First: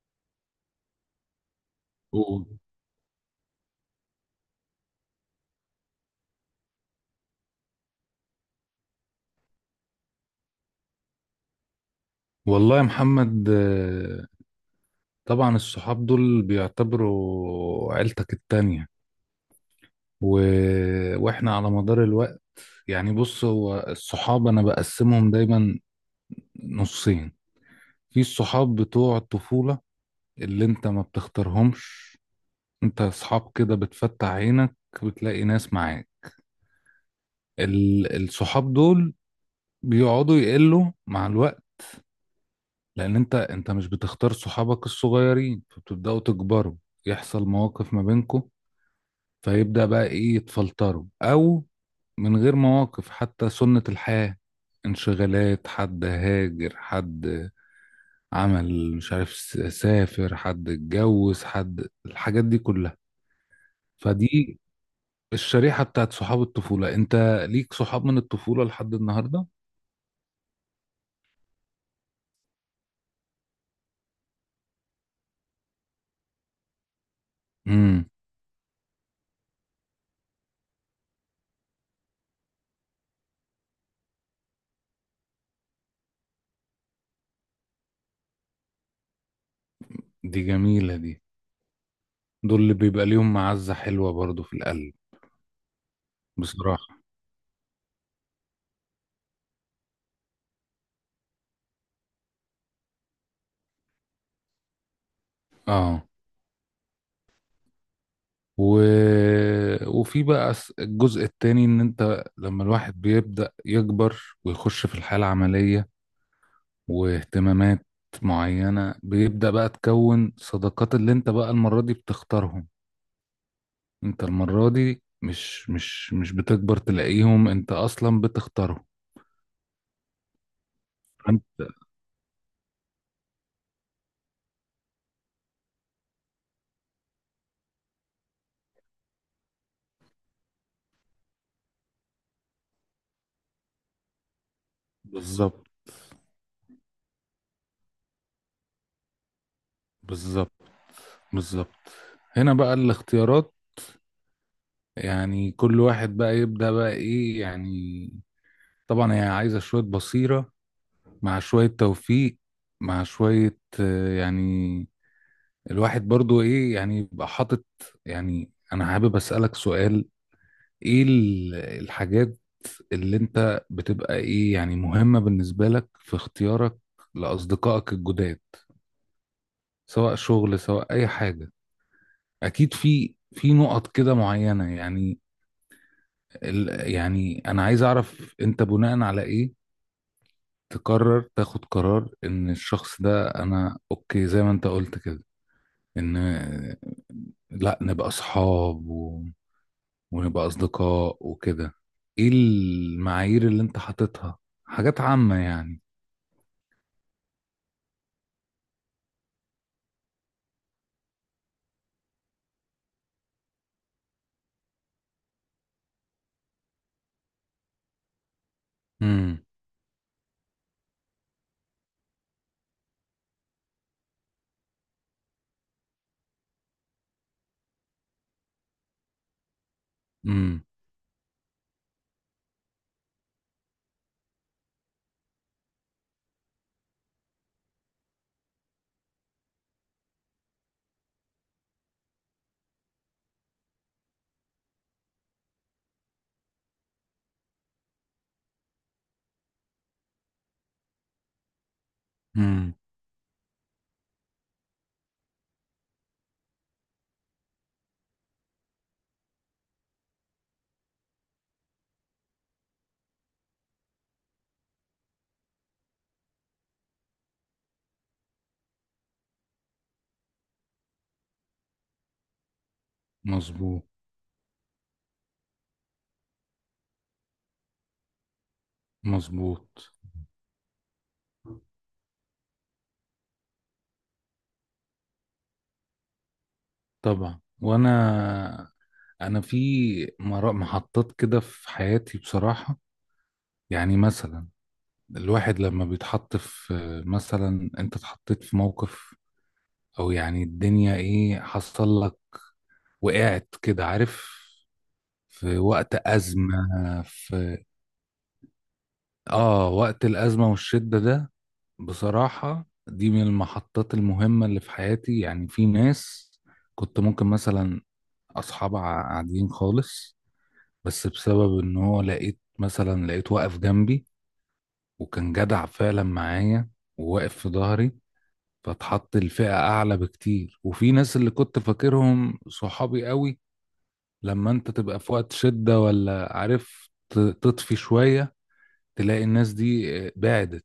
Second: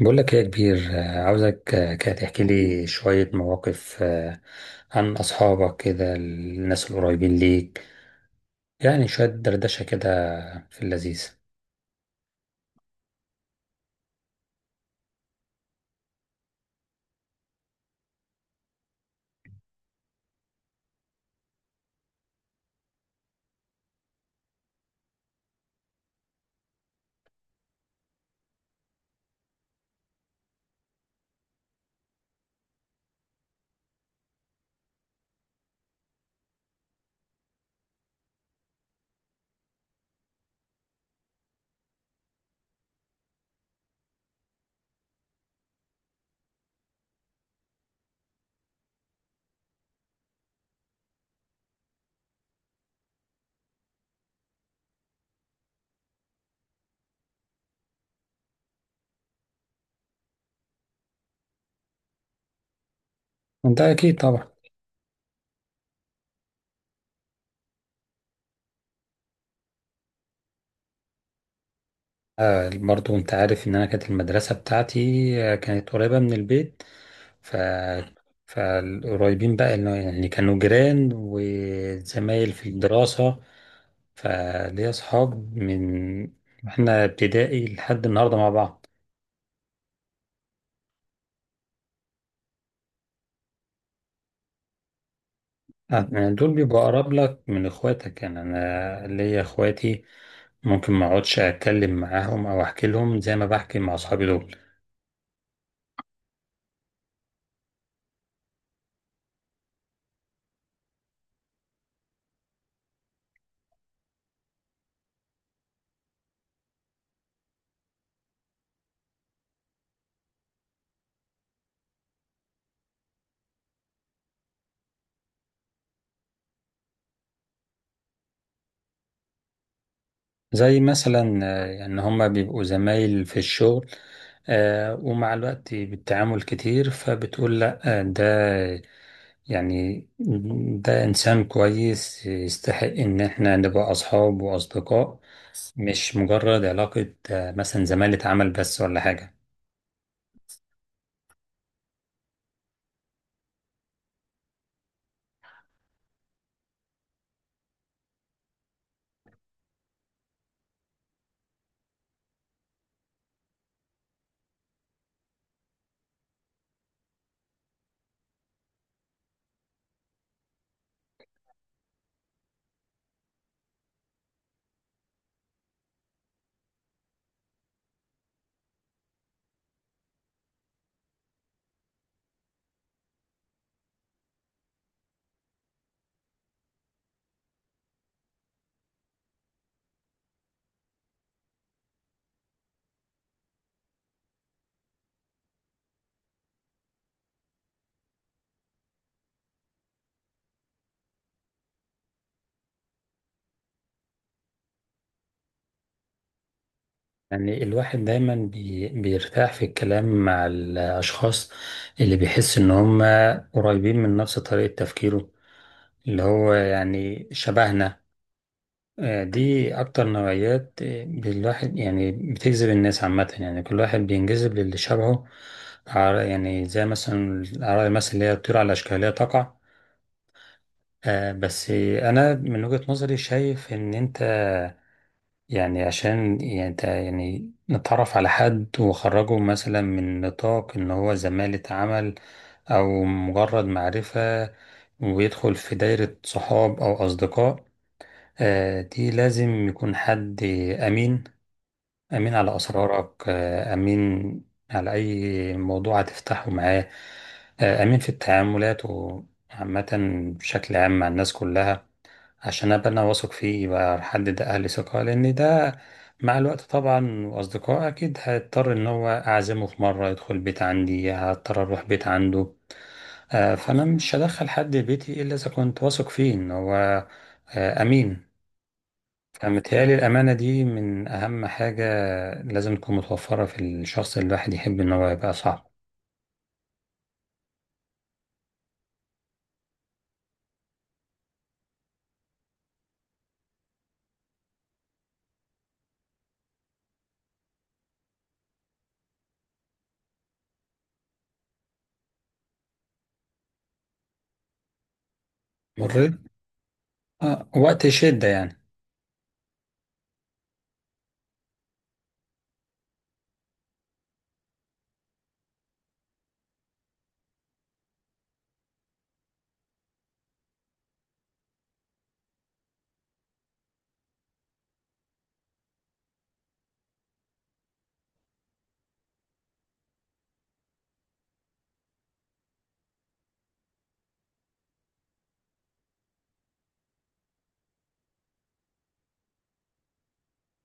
بقول لك إيه يا كبير، عاوزك، كده تحكي و- لي شوية مواقف، عن أصحابك كده الناس القريبين ليك، يعني شوية دردشة كده في اللذيذ. والله يا محمد، طبعا الصحاب دول بيعتبروا عيلتك التانية. و... واحنا على مدار الوقت. يعني بص، هو الصحاب انا بقسمهم دايما نصين. في الصحاب بتوع الطفولة اللي انت ما بتختارهمش، انت اصحاب كده بتفتح عينك بتلاقي ناس معاك. الصحاب دول بيقعدوا يقلوا مع الوقت، لان انت مش بتختار صحابك الصغيرين، فبتبدأوا تكبروا، يحصل مواقف ما بينكم، فيبدأ بقى ايه يتفلتروا او من غير مواقف حتى، سنة الحياة، انشغالات، حد هاجر، حد عمل مش عارف سافر، حد اتجوز، حد الحاجات دي كلها. وأنت أكيد طبعا. فدي الشريحة بتاعت صحاب الطفولة، انت ليك صحاب من الطفولة لحد النهاردة. آه، برضو أنت عارف إن أنا كانت المدرسة بتاعتي كانت قريبة من البيت. ف امم فالقريبين بقى اللي هو يعني كانوا جيران وزمايل في الدراسة، فليا أصحاب من إحنا ابتدائي لحد النهاردة مع بعض. دي جميلة دي. دول اللي بيبقى ليهم معزة حلوة برضو في القلب، آه، يعني دول بيبقوا بصراحة. أقرب لك من إخواتك، يعني أنا ليا إخواتي ممكن ما أقعدش أتكلم معاهم أو أحكي لهم زي ما بحكي مع أصحابي دول. اه. و... وفي بقى الجزء التاني، ان انت لما الواحد بيبدأ يكبر ويخش في الحياة العملية واهتمامات معينة، بيبدأ بقى تكون صداقات اللي انت بقى المرة دي بتختارهم. انت المرة دي مش بتكبر تلاقيهم، انت اصلا بتختارهم. زي مثلا فأنت- يعني هما بيبقوا زمايل في الشغل، ومع الوقت بالتعامل كتير فبتقول لأ، ده يعني ده إنسان كويس يستحق إن إحنا نبقى أصحاب وأصدقاء. بالظبط، مش مجرد علاقة مثلا زمالة عمل بس ولا حاجة. بالظبط، بالظبط. هنا بقى الاختيارات، يعني كل واحد بقى يبدأ بقى ايه يعني. طبعا هي عايزة شوية بصيرة، مع شوية توفيق، مع شوية، يعني الواحد برضو ايه يعني يبقى حاطط. يعني انا حابب اسألك سؤال، ايه الحاجات اللي انت بتبقى ايه يعني مهمة بالنسبة لك في اختيارك لأصدقائك الجداد، سواء شغل سواء اي حاجة؟ اكيد في نقط كده معينة يعني. يعني انا عايز اعرف، انت بناء على ايه تقرر تاخد قرار ان الشخص ده انا اوكي، زي ما انت قلت كده، ان لا نبقى اصحاب ونبقى اصدقاء وكده؟ ايه المعايير اللي انت حاططها؟ حاجات عامة يعني. يعني الواحد دايما بيرتاح في الكلام مع الأشخاص اللي بيحس إن هم قريبين من نفس طريقة تفكيره، اللي هو يعني شبهنا. امم، دي أكتر نوعيات، الواحد يعني بتجذب الناس عامة، يعني كل واحد بينجذب للي شبهه. يعني زي مثلا الأعراض مثلا اللي هي الطيور على أشكالها تقع. امم، بس أنا من وجهة نظري شايف إن أنت، يعني عشان يعني يعني نتعرف على حد وخرجه مثلا من نطاق ان هو زمالة عمل او مجرد معرفة ويدخل في دايرة صحاب او اصدقاء، دي لازم يكون حد امين. امين على امم. اسرارك، امين على اي موضوع هتفتحه معاه، امين في التعاملات وعامة بشكل عام مع الناس كلها، عشان ابقى انا واثق فيه يبقى حد ده اهل ثقة. لان ده مع الوقت طبعا واصدقائه اكيد هيضطر ان هو اعزمه في مرة يدخل بيت عندي، هضطر اروح بيت عنده. مظبوط. فانا مش هدخل حد بيتي الا اذا كنت واثق فيه ان هو امين. مظبوط. فمتهيألي الامانة دي من اهم حاجة لازم تكون متوفرة في الشخص اللي الواحد يحب ان هو يبقى صاحبه. طبعا. وانا في محطات كده في حياتي، بصراحة. يعني مثلا الواحد لما بيتحط في، مثلا انت اتحطيت في موقف او يعني الدنيا ايه حصل لك، وقعت كده عارف، في وقت مر، أزمة. آه، في وقت شدة يعني. اه، وقت الأزمة والشدة ده بصراحة دي من المحطات المهمة اللي في حياتي. يعني في ناس كنت ممكن مثلا أصحاب عاديين خالص، بس بسبب إن هو لقيت مثلا لقيت واقف جنبي، وكان جدع فعلا معايا وواقف في ظهري، فاتحط الفئة أعلى بكتير. وفي ناس اللي كنت فاكرهم صحابي قوي، لما أنت تبقى في وقت شدة ولا عارف تطفي شوية، تلاقي الناس دي بعدت.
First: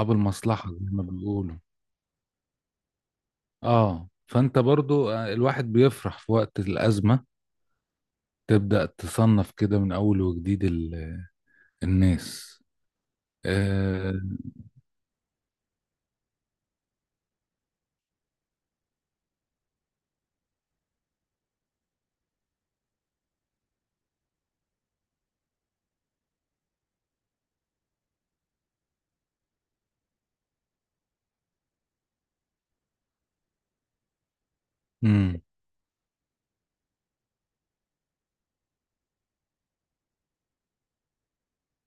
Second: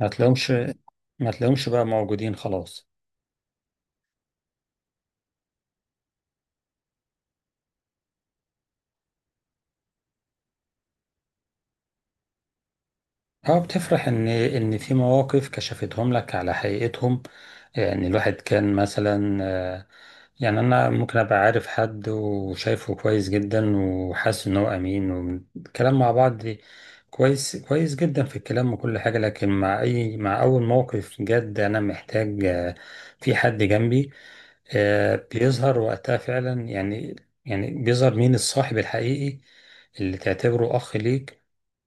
ما تلاقيهمش المصلحة زي ما ما بيقولوا. تلاقيهمش بقى موجودين خلاص. اه، فانت برضو، الواحد بيفرح في وقت الأزمة، تبدأ تصنف كده من أول وجديد الناس. اه، بتفرح آه. ان في مواقف كشفتهم لك على حقيقتهم. يعني الواحد كان مثلا، يعني انا ممكن ابقى عارف حد وشايفه كويس جدا وحاسس ان هو امين، والكلام مع بعض كويس، كويس جدا في الكلام وكل حاجة، لكن مع اي، مع اول موقف جد انا محتاج في حد جنبي، امم. بيظهر وقتها فعلا يعني. يعني بيظهر مين الصاحب الحقيقي اللي تعتبره اخ ليك،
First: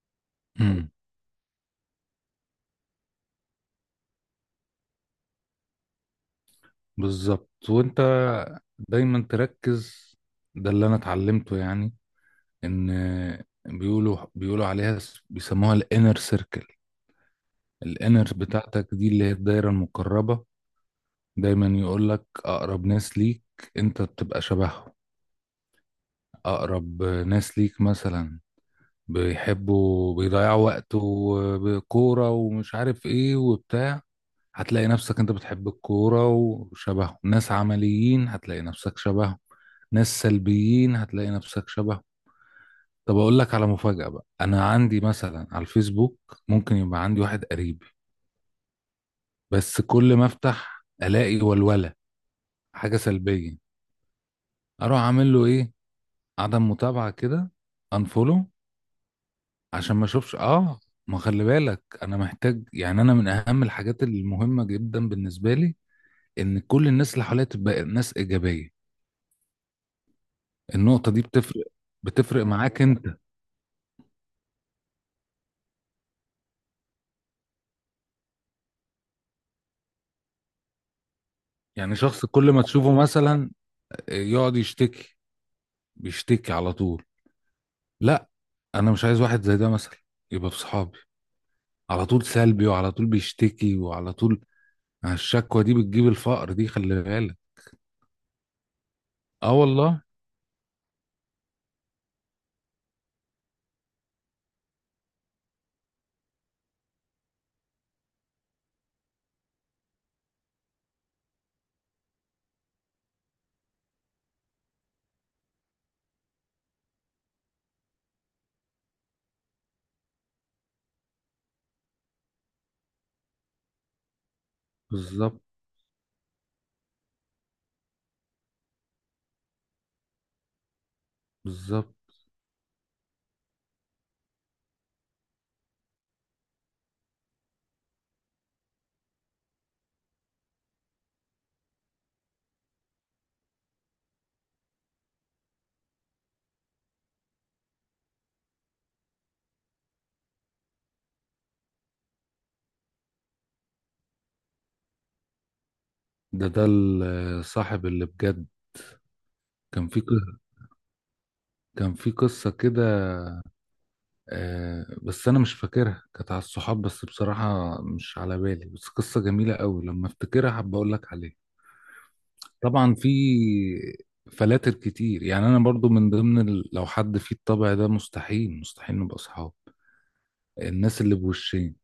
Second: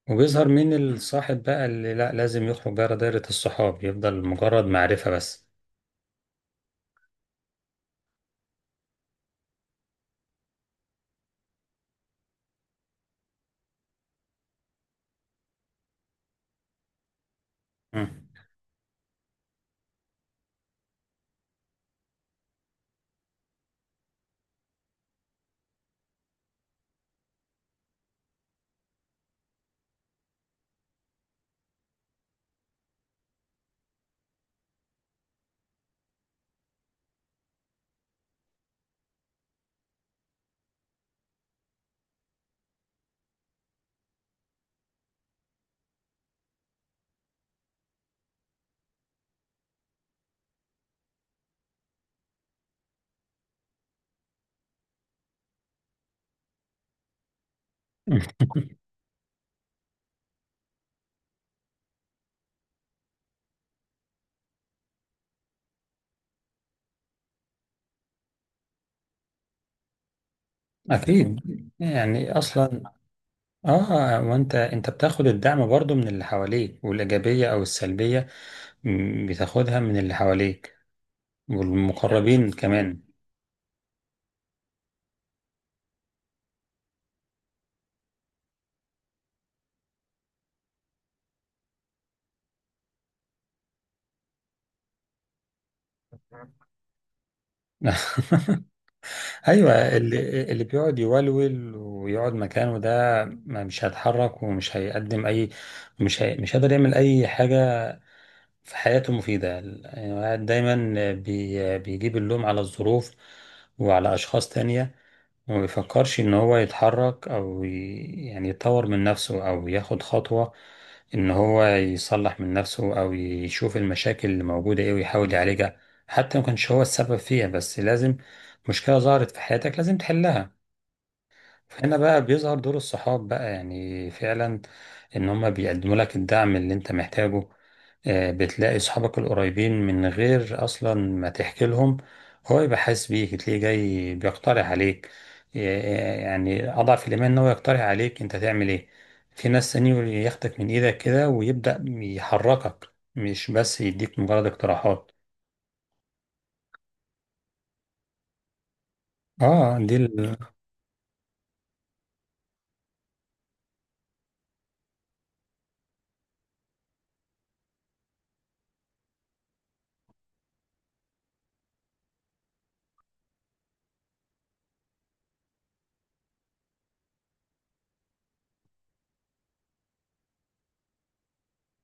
وبيظهر مين امم. الصاحب بقى اللي لا لازم يخرج بره دايرة الصحاب يفضل مجرد معرفة بس. بالظبط. وانت دايما تركز، ده اللي انا اتعلمته يعني، ان بيقولوا عليها بيسموها الانر سيركل. مم. الانر بتاعتك دي اللي هي الدايره المقربه، دايما يقول لك اقرب ناس ليك انت بتبقى شبههم. أقرب ناس ليك مثلا بيحبوا بيضيعوا وقته بكورة ومش عارف إيه وبتاع، هتلاقي نفسك أنت بتحب الكورة وشبهه. ناس عمليين هتلاقي نفسك شبهه، ناس سلبيين هتلاقي نفسك شبهه. طب أقول لك على مفاجأة بقى، أنا عندي مثلا على الفيسبوك ممكن يبقى عندي واحد قريبي، بس كل ما أفتح ألاقي ولولة، حاجة سلبية، أروح أعمل له إيه؟ عدم متابعة كده، أنفولو، عشان ما اشوفش. اه، ما خلي بالك، انا محتاج، يعني انا من اهم الحاجات المهمه جدا بالنسبه لي ان كل الناس اللي حواليا تبقى ناس ايجابيه. النقطه دي أكيد، بتفرق، يعني بتفرق معاك أصلا. انت. وأنت، أنت بتاخد الدعم برضو من اللي حواليك، والإيجابية أو السلبية بتاخدها من اللي حواليك يعني شخص والمقربين كل ما تشوفه كمان. مثلا يقعد يشتكي، بيشتكي على طول، لا، انا مش عايز واحد زي ده مثلا يبقى في صحابي، على طول سلبي وعلى طول بيشتكي وعلى طول. الشكوى دي بتجيب الفقر دي، خلي بالك. اه أيوة، والله. اللي بيقعد يولول ويقعد مكانه ده مش هيتحرك ومش هيقدم أي، مش هيقدر يعمل أي حاجة في حياته مفيدة. يعني الواحد دايما بيجيب اللوم على الظروف وعلى أشخاص تانية، وما بيفكرش إن هو يتحرك أو يعني يطور من نفسه أو ياخد خطوة، إن هو يصلح من نفسه أو يشوف المشاكل اللي موجودة إيه ويحاول بالظبط، يعالجها. حتى لو مكانش هو السبب فيها بس لازم، مشكلة ظهرت في حياتك لازم تحلها. هنا بالظبط. بقى بيظهر دور الصحاب بقى يعني فعلا، ان هما بيقدموا لك الدعم اللي انت محتاجه. بتلاقي صحابك القريبين من غير اصلا ما تحكي لهم هو يبقى حاسس بيك، تلاقيه جاي بيقترح عليك، آه، يعني اضعف الايمان ان هو يقترح عليك انت تعمل ايه. في ناس تاني ياخدك من ايدك كده ويبدأ يحركك مش بس يديك مجرد اقتراحات. ده الصاحب اللي بجد. اه، كان دي في كان في قصة كده، بس أنا مش فاكرها، كانت على الصحاب بس بصراحة مش على بالي، بس قصة جميلة قوي لما أفتكرها حابب أقول لك عليها. طبعا في فلاتر كتير، يعني أنا برضو من ضمن لو حد فيه الطبع ده مستحيل مستحيل نبقى أصحاب، الناس اللي بوشين.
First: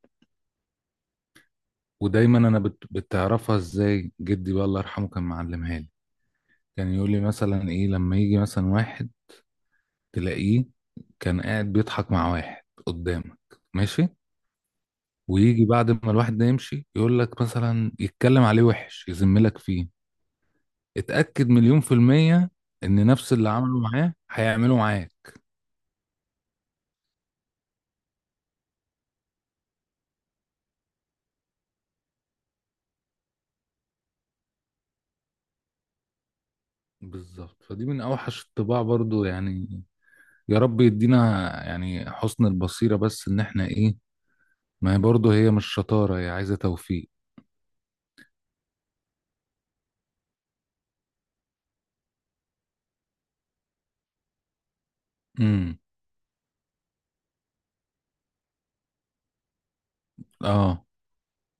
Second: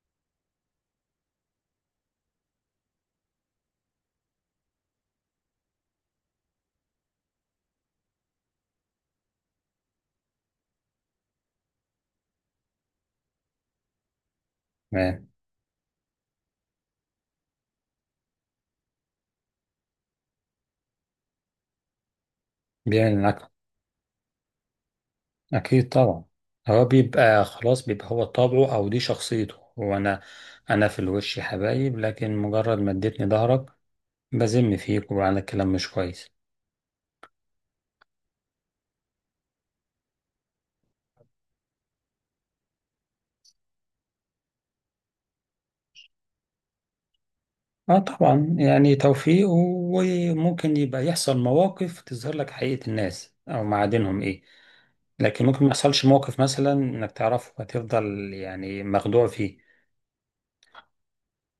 ودايما أنا بتعرفها إزاي؟ جدي بقى الله يرحمه كان معلمها لي، كان يقول لي مثلا إيه، لما يجي مثلا واحد تلاقيه كان قاعد بيضحك مع واحد قدامك ماشي، آه، ويجي بعد ما الواحد ده يمشي يقول لك مثلا يتكلم عليه وحش يذملك فيه، اتأكد مليون في المية ان بيعمل نفس اللي معاك. عمله معاه هيعمله معاك. أكيد طبعا. هو بيبقى خلاص، بيبقى هو طبعه أو دي شخصيته، هو أنا، في الوش يا حبايب، لكن مجرد ما اديتني ظهرك بذم فيك وعلى كلام مش كويس. بالظبط، فدي من اوحش الطباع برضو يعني. يا رب يدينا يعني حسن البصيرة، بس ان احنا ايه، ما هي برضو هي مش شطارة، هي عايزة توفيق. اه طبعا، يعني توفيق، وممكن يبقى يحصل مواقف تظهر لك حقيقة الناس أو معادنهم إيه، لكن ممكن ما امم. يحصلش موقف مثلا إنك تعرفه هتفضل يعني مخدوع فيه. اه.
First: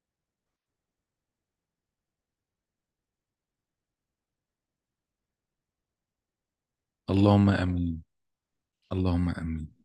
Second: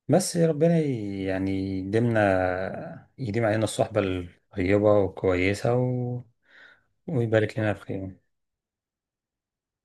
بس يا ربنا يعني يديمنا، يديم علينا الصحبة الطيبة والكويسة اللهم ويبارك لنا في امين. خير اللهم امين.